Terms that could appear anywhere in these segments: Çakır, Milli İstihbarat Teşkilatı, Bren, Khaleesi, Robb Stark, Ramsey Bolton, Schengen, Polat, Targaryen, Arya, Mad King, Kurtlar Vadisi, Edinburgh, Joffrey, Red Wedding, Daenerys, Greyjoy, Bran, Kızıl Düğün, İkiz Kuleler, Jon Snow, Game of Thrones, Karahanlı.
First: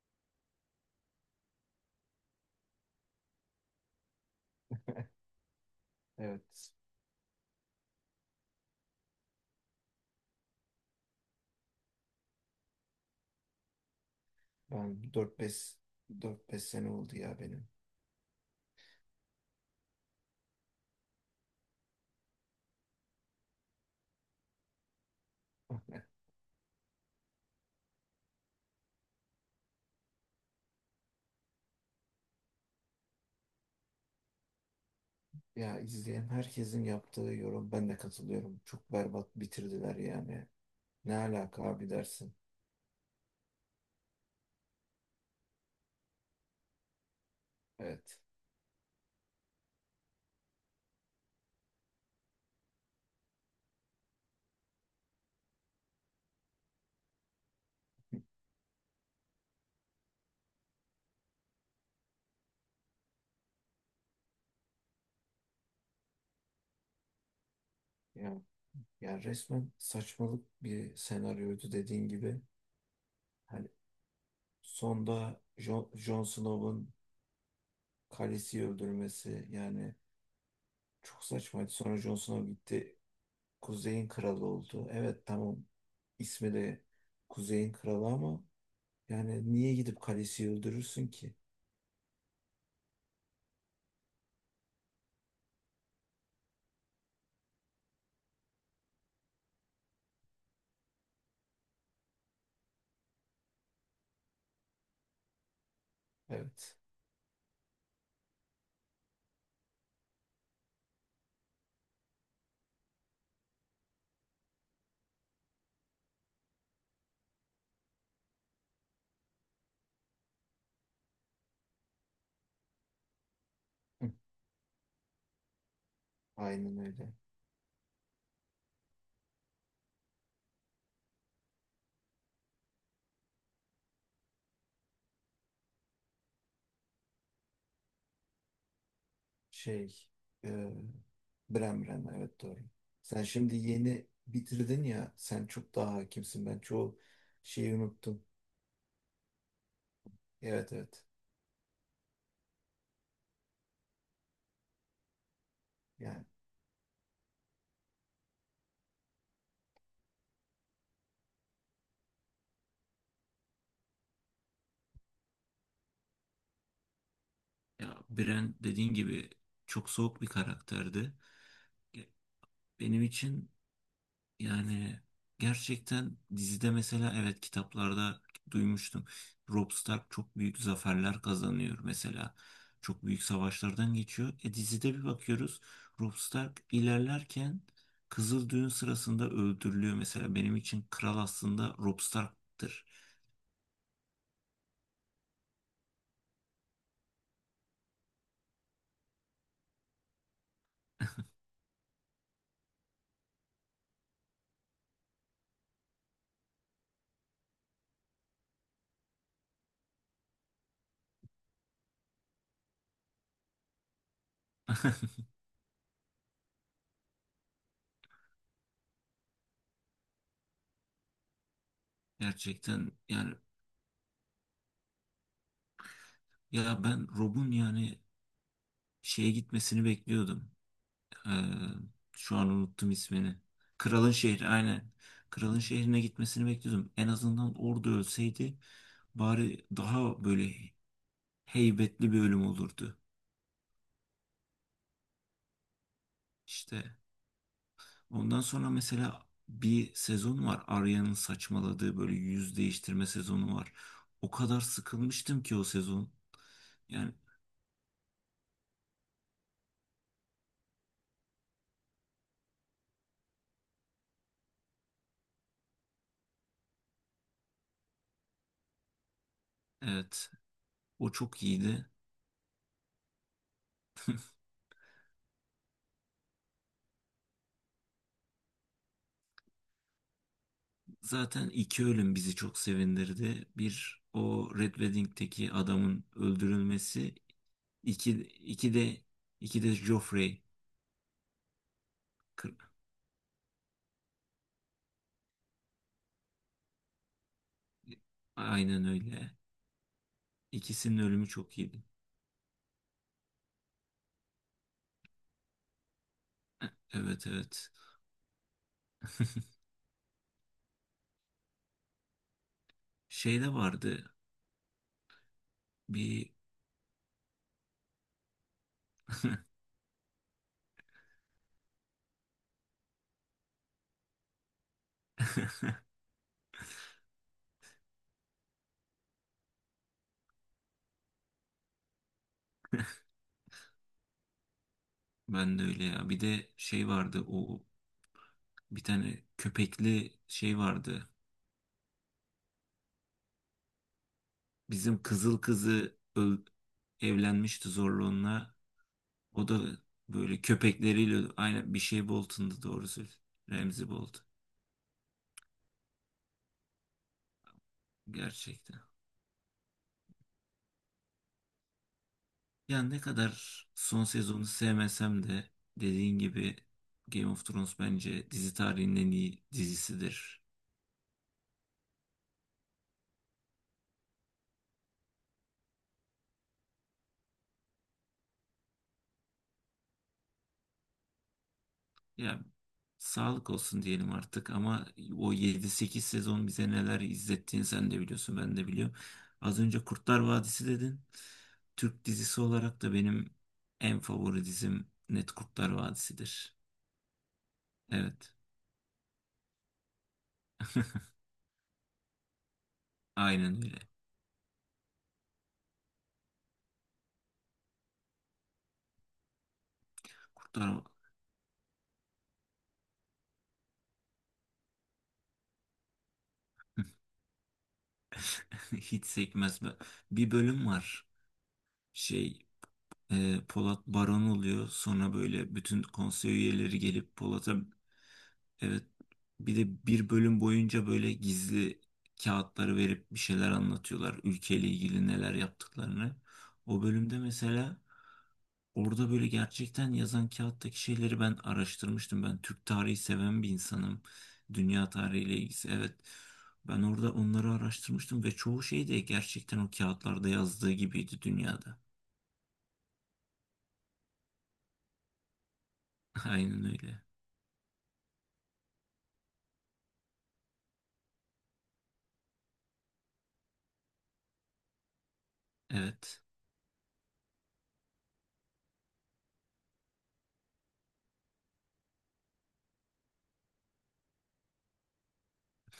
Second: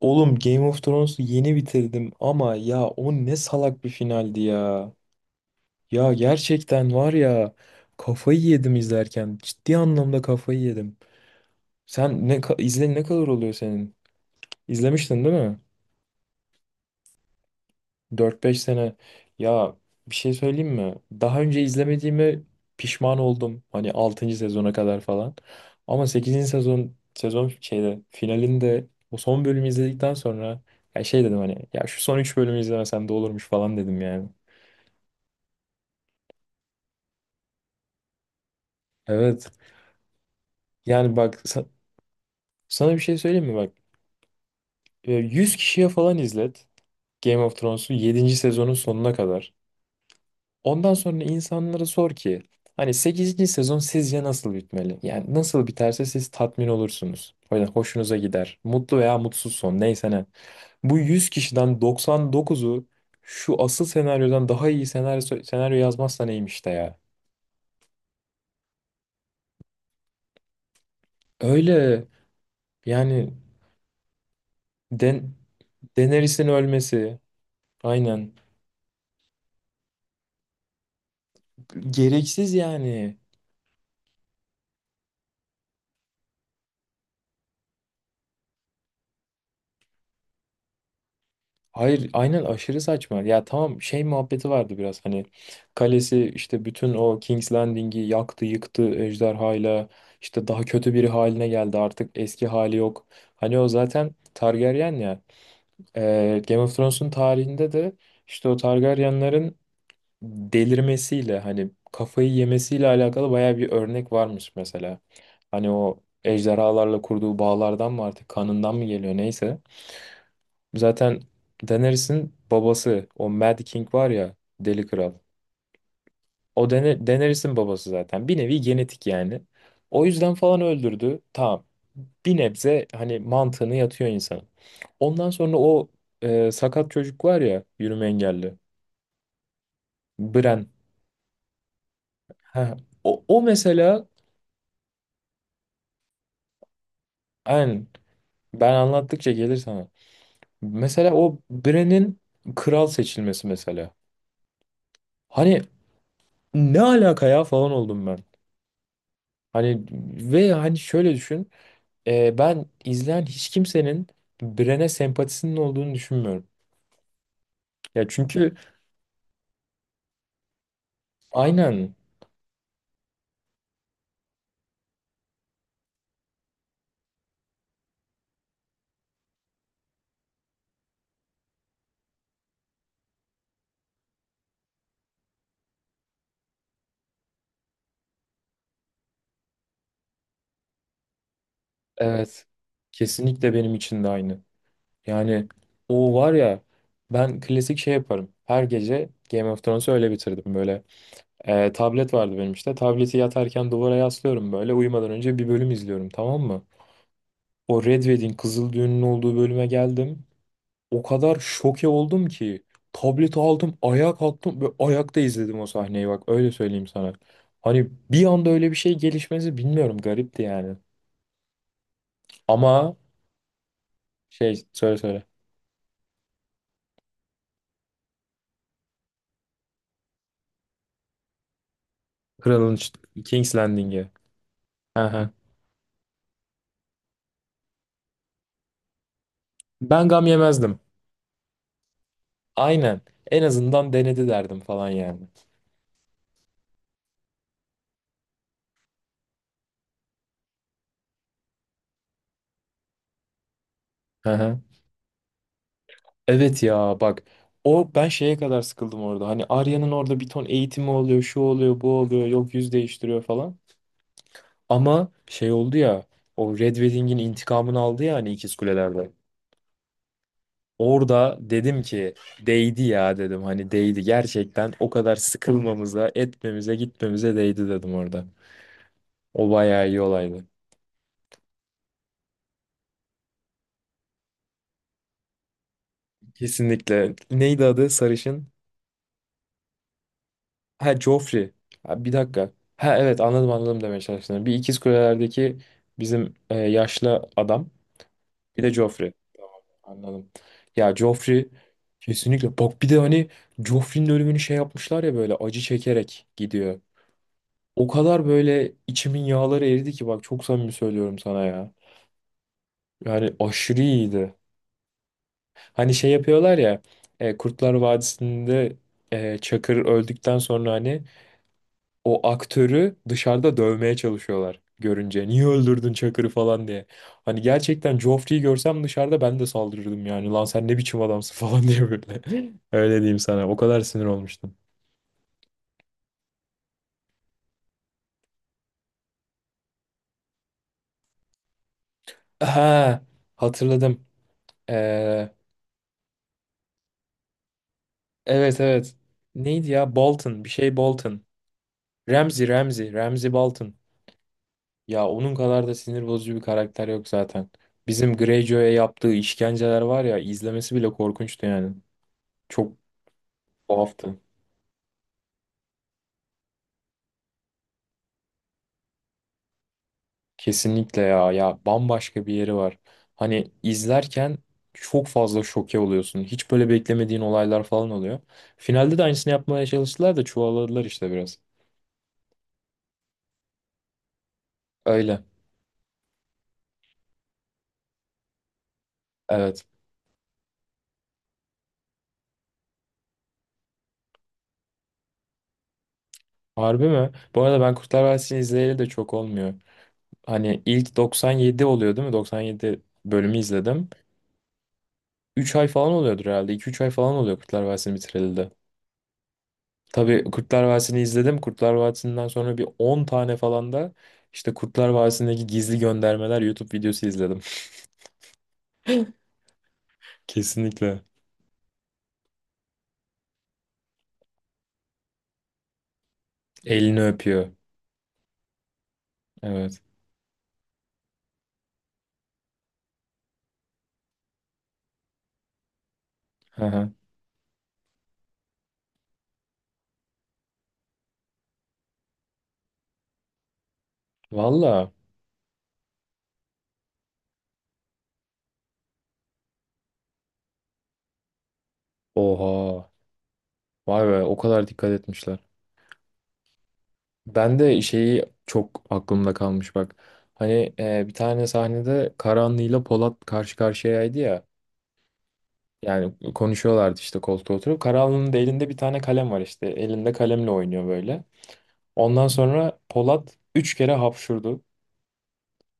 Oğlum Game of Thrones'u yeni bitirdim ama ya o ne salak bir finaldi ya. Ya Evet. gerçekten var ya kafayı yedim izlerken. Ciddi anlamda kafayı yedim. Sen ne kadar oluyor senin? Ben İzlemiştin değil dört mi? beş dört beş sene oldu ya benim. Dört beş sene ya, bir şey söyleyeyim mi? Daha önce izlemediğime pişman oldum. Hani altıncı sezona kadar falan. Ama sekizinci sezon finalinde o son bölümü izledikten sonra ya şey dedim hani ya şu son 3 bölümü izlemesem de olurmuş falan dedim yani. Ya, izleyen herkesin yaptığı yorum, ben de katılıyorum. Çok berbat Evet. bitirdiler yani. Yani Ne bak alaka sa- abi dersin. Sana bir şey söyleyeyim mi bak? 100 kişiye falan izlet Game of Thrones'u Evet. yedinci sezonun sonuna kadar. Ondan sonra insanlara sor ki hani sekizinci sezon sizce nasıl bitmeli? Yani nasıl biterse siz tatmin olursunuz. O yüzden hoşunuza gider. Mutlu veya mutsuz son, neyse ne. Bu 100 kişiden doksan dokuzu şu asıl senaryodan daha iyi senaryo yazmazsa neymiş de ya. Ya Yani resmen saçmalık bir senaryoydu, Öyle dediğin gibi. yani. Hani Den sonda Jon Daenerys'in Snow'un ölmesi, aynen, Khaleesi'yi öldürmesi yani çok saçmaydı. Sonra Jon Snow gereksiz gitti, yani. Kuzey'in kralı oldu. Evet, tamam, ismi de Kuzey'in kralı, ama yani niye gidip Khaleesi'yi öldürürsün ki? Hayır aynen, aşırı saçma. Ya tamam, şey muhabbeti vardı biraz hani kalesi işte bütün o King's Landing'i yaktı yıktı ejderhayla, işte daha kötü biri haline geldi artık, eski hali yok. Hani o zaten Targaryen ya. Game of Evet. Thrones'un tarihinde de işte o Targaryenların delirmesiyle hani kafayı yemesiyle alakalı baya bir örnek varmış mesela. Hani o ejderhalarla kurduğu bağlardan mı artık kanından mı geliyor neyse. Zaten Daenerys'in babası o Mad King var Hı. ya, Deli Kral. Aynen öyle. Daenerys'in babası zaten. Bir nevi genetik yani. O yüzden falan öldürdü. Tamam. Bir nebze hani mantığını yatıyor insanın. Ondan sonra o sakat çocuk var ya, yürüme engelli. Şey, Bren. e, Bran evet, doğru. Heh. O, Sen o şimdi mesela, yeni bitirdin ya, sen çok daha hakimsin, ben çoğu şeyi aynen, unuttum. ben anlattıkça gelir sana. Evet evet. Mesela o Bren'in kral seçilmesi mesela. Hani Yani. ne alaka ya falan oldum ben. Hani ve hani Şöyle düşün. Ben izleyen hiç kimsenin Bren'e sempatisinin olduğunu düşünmüyorum. Ya, Ya çünkü Bren dediğin gibi çok soğuk bir karakterdi. aynen, Ge-, benim için yani gerçekten dizide, mesela evet, kitaplarda duymuştum. Robb Stark çok büyük zaferler kazanıyor mesela. Çok büyük savaşlardan geçiyor. E, dizide bir bakıyoruz, Robb Stark ilerlerken Kızıl Düğün sırasında öldürülüyor mesela. Benim için kral aslında Robb evet Stark'tır. kesinlikle benim için de aynı. Yani o var ya, ben klasik şey yaparım. Her gece Game of Thrones'u öyle bitirdim böyle. Tablet vardı benim işte. Tableti yatarken duvara yaslıyorum böyle. Uyumadan önce bir bölüm izliyorum tamam mı? O Red Wedding, Kızıl Düğün'ün olduğu bölüme geldim. O kadar şoke oldum ki tableti aldım, ayağa kalktım ve ayakta izledim o sahneyi, bak öyle söyleyeyim sana. Hani bir anda öyle bir şey gelişmesi, bilmiyorum, garipti yani. Gerçekten Ama yani. Söyle. Ya ben Rob'un yani şeye gitmesini bekliyordum. Ee, şu an unuttum ismini. King's Landing'i. Kralın şehri aynen. Hı hı. Kralın şehrine gitmesini bekliyordum. En azından orada ölseydi bari Ben daha gam böyle yemezdim. heybetli bir ölüm olurdu. Aynen. En azından denedi derdim falan yani. İşte ondan sonra mesela bir sezon var. Arya'nın saçmaladığı böyle yüz değiştirme sezonu var. Hı O hı. kadar sıkılmıştım ki o sezon. Evet ya Yani bak, o ben şeye kadar sıkıldım orada. Hani Arya'nın orada bir ton eğitimi oluyor, şu oluyor, bu oluyor, yok yüz değiştiriyor falan. Ama şey oldu ya, o Red Wedding'in intikamını aldı ya hani, İkiz Kuleler'de. evet, o Orada çok dedim iyiydi. ki değdi ya, dedim hani değdi gerçekten, o kadar sıkılmamıza etmemize gitmemize değdi dedim orada. O bayağı iyi olaydı. Zaten iki ölüm bizi çok sevindirdi. Bir, o Red Wedding'teki adamın Kesinlikle. öldürülmesi. Neydi adı İki, sarışın? iki de iki de Joffrey. Ha, Joffrey. Ha, bir dakika. Kır-, Ha evet, anladım anladım demeye çalıştım. Bir İkiz Kuleler'deki bizim yaşlı adam. Bir de aynen Joffrey. öyle. Tamam, anladım. Ya İkisinin ölümü Joffrey, çok iyiydi. kesinlikle. Bak bir de hani Joffrey'nin ölümünü şey yapmışlar ya, böyle acı çekerek gidiyor. Evet evet. O kadar böyle içimin yağları eridi ki bak, çok samimi söylüyorum sana ya. Yani Şey de aşırı vardı. iyiydi. Hani şey Bir yapıyorlar ya Kurtlar Vadisi'nde, Çakır öldükten sonra hani o aktörü dışarıda dövmeye çalışıyorlar görünce. Niye öldürdün Çakır'ı falan diye. Hani gerçekten Joffrey'i görsem dışarıda ben de saldırırdım yani. Lan sen ne biçim adamsın falan diye böyle. Öyle diyeyim sana. O kadar sinir olmuştum. ben de öyle ya. Bir de şey vardı. O, bir tane köpekli şey vardı. Ha, hatırladım. Bizim Ee, kızıl kızı öl-, evlenmişti zorla onunla. evet evet. O da Neydi ya? böyle Bolton. Bir şey Bolton. köpekleriyle aynı, bir şey Ramsey Bolton'du Ramsey. doğrusu. Ramsey Bolton. Ramsey Bolton. Ya onun kadar da sinir bozucu bir karakter yok zaten. Bizim Greyjoy'a Gerçekten. yaptığı işkenceler var ya, izlemesi bile korkunçtu yani. Çok Ya, ne kadar son tuhaftı. sezonu sevmesem de, dediğin gibi, Game of Thrones bence dizi tarihinin en iyi dizisidir. Kesinlikle ya, ya bambaşka bir yeri var. Hani izlerken çok fazla şoke oluyorsun. Hiç böyle beklemediğin olaylar falan oluyor. Finalde de aynısını yapmaya çalıştılar da çuvalladılar işte biraz. Ya, sağlık olsun diyelim artık ama Öyle. o yedi sekiz sezon bize neler izlettiğini sen de biliyorsun, ben de biliyorum. Az Evet. önce Kurtlar Vadisi dedin. Türk dizisi olarak da benim en favori dizim net Kurtlar Vadisi'dir. Harbi mi? Bu arada ben Kurtlar Evet. Vadisi'ni izleyeli de çok olmuyor. Hani ilk 97 oluyor değil mi? 97 bölümü Aynen öyle. izledim. Üç ay falan oluyordur herhalde. İki üç ay falan oluyor Kurtlar Vadisi'ni bitireli de. Tabii Kurtlar Kurtlar Vadisi'ni izledim. Kurtlar Vadisi'nden sonra bir 10 tane falan da işte Kurtlar Vadisi'ndeki gizli göndermeler YouTube videosu izledim. hiç sekmez be. Bir bölüm Kesinlikle. var. Şey, Polat Baron oluyor. Sonra böyle bütün konsey üyeleri Elini gelip öpüyor. Polat'a. Evet. Bir Evet. de bir bölüm boyunca böyle gizli kağıtları verip bir şeyler anlatıyorlar. Ülkeyle ilgili neler yaptıklarını. Hı O hı. bölümde mesela orada böyle gerçekten yazan kağıttaki şeyleri ben araştırmıştım. Ben Türk tarihi seven bir insanım. Dünya Valla. tarihiyle ilgisi evet. Ben orada onları araştırmıştım ve çoğu şey de gerçekten o kağıtlarda yazdığı gibiydi dünyada. Oha. Vay be, o kadar dikkat etmişler. Aynen öyle. Ben de şeyi çok aklımda kalmış bak. Hani bir tane sahnede Karahanlı'yla Polat karşı karşıyaydı ya. Yani Evet. konuşuyorlardı işte koltuğa oturup. Karahanlı'nın da elinde bir tane kalem var işte. Elinde kalemle oynuyor böyle. Ondan sonra Polat 3 kere hapşurdu.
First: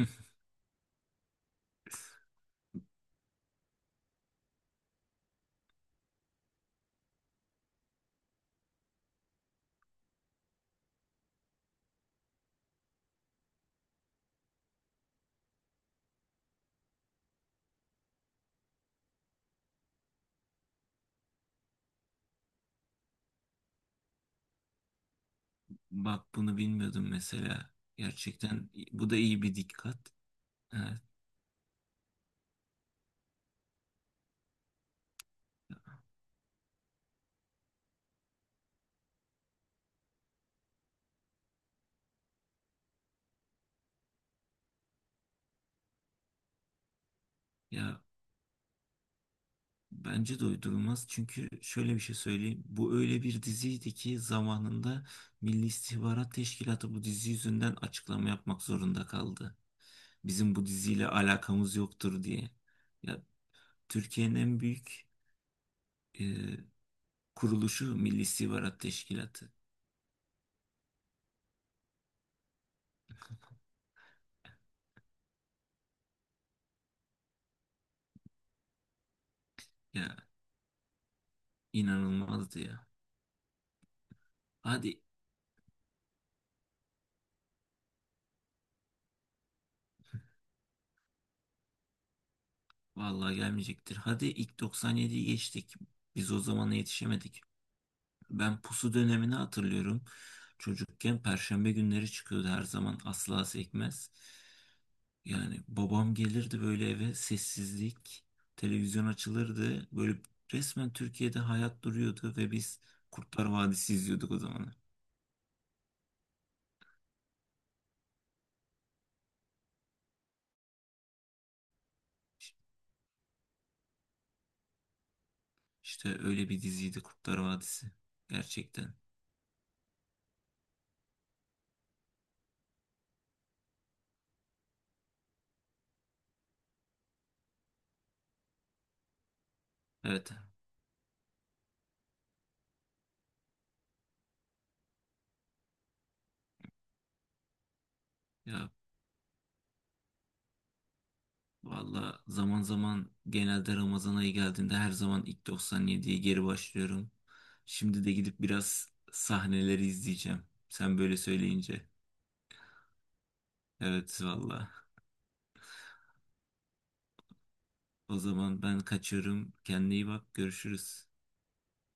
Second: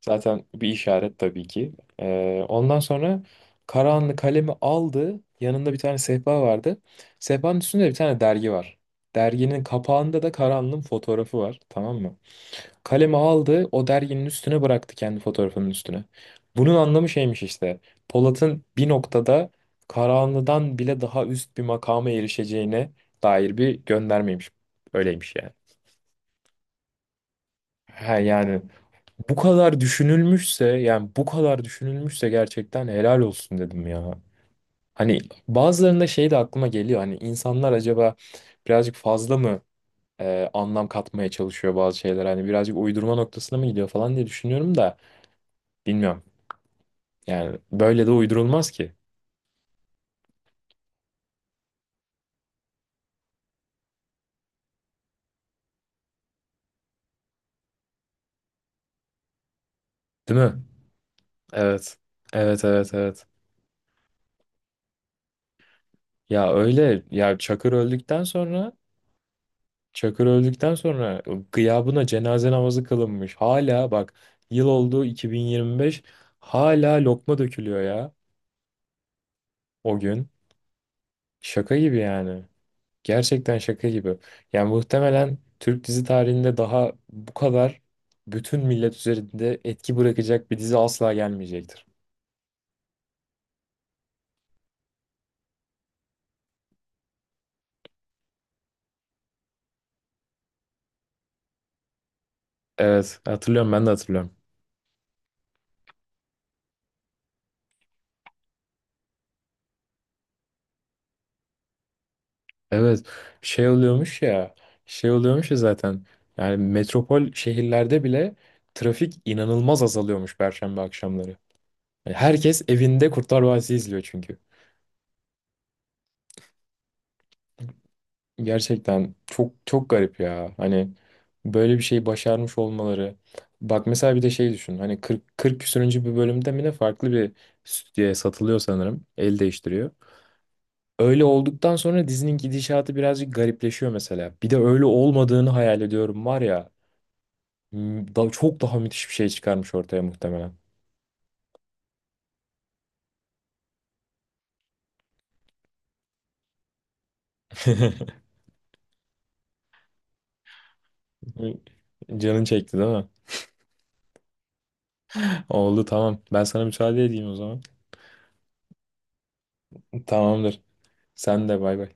Zaten bir işaret tabii ki. Ondan sonra Karahanlı kalemi aldı. Yanında bir tane sehpa vardı. Sehpanın üstünde bir tane dergi var. Derginin kapağında da Karahanlı'nın fotoğrafı var. Tamam mı? Kalemi aldı. O derginin üstüne bıraktı, kendi fotoğrafının üstüne. Bunun anlamı şeymiş işte. Polat'ın bir noktada Karahanlı'dan bile daha üst bir makama erişeceğine dair bir göndermeymiş. Öyleymiş yani. Bak, bunu bilmiyordum mesela. Ha yani. Gerçekten bu da iyi bir dikkat. Evet, Bu kadar düşünülmüşse gerçekten helal olsun dedim ya. Hani bazılarında şey de aklıma geliyor, hani insanlar acaba birazcık fazla mı anlam katmaya çalışıyor bazı şeyler, hani birazcık uydurma noktasına mı gidiyor falan diye düşünüyorum da, bilmiyorum. Yani ya böyle de uydurulmaz ki, bence de uydurulmaz, çünkü şöyle bir şey söyleyeyim. Bu öyle bir diziydi ki zamanında Milli İstihbarat Teşkilatı bu dizi yüzünden açıklama yapmak zorunda kaldı. değil Bizim mi? bu diziyle alakamız Evet. yoktur diye. Evet evet Ya, evet. Türkiye'nin en büyük Ya e, öyle ya, kuruluşu Milli İstihbarat Teşkilatı. Çakır öldükten sonra gıyabına cenaze namazı kılınmış. Hala bak, yıl oldu 2025, hala lokma dökülüyor ya o Ya, gün. Şaka gibi yani. inanılmazdı ya. Gerçekten şaka gibi. Yani Hadi muhtemelen Türk dizi tarihinde daha bu kadar bütün millet üzerinde etki bırakacak bir dizi asla gelmeyecektir. vallahi gelmeyecektir. Hadi ilk 97'yi geçtik. Biz o zamana yetişemedik. Ben pusu dönemini hatırlıyorum. Çocukken perşembe günleri çıkıyordu her zaman, Evet asla hatırlıyorum, ben de sekmez. hatırlıyorum. Yani babam gelirdi böyle eve, sessizlik, televizyon açılırdı. Böyle resmen Türkiye'de hayat duruyordu ve biz Evet Kurtlar şey Vadisi oluyormuş izliyorduk o ya zamanlar. şey oluyormuş ya zaten, yani metropol şehirlerde bile trafik inanılmaz azalıyormuş Perşembe akşamları. Yani herkes evinde Kurtlar Vadisi izliyor çünkü. İşte öyle bir diziydi Kurtlar Vadisi gerçekten. Gerçekten çok çok garip ya hani, böyle bir şey başarmış olmaları. Bak mesela bir de şey düşün, hani 40 küsürüncü bir bölümde mi ne, farklı bir stüdyoya satılıyor, sanırım el değiştiriyor. Evet Öyle olduktan sonra dizinin gidişatı birazcık garipleşiyor mesela. Bir de öyle olmadığını hayal ediyorum var ya. Çok ya. daha müthiş bir şey çıkarmış ortaya muhtemelen. Valla zaman zaman, genelde Ramazan ayı geldiğinde, her zaman ilk 97'ye geri başlıyorum. Şimdi de gidip biraz sahneleri izleyeceğim. Sen böyle söyleyince. Canın çekti değil mi? Evet valla. Oldu tamam. Ben sana müsaade edeyim o zaman. O zaman ben kaçıyorum. Kendine iyi bak. Tamamdır. Görüşürüz. Sen de bay bay.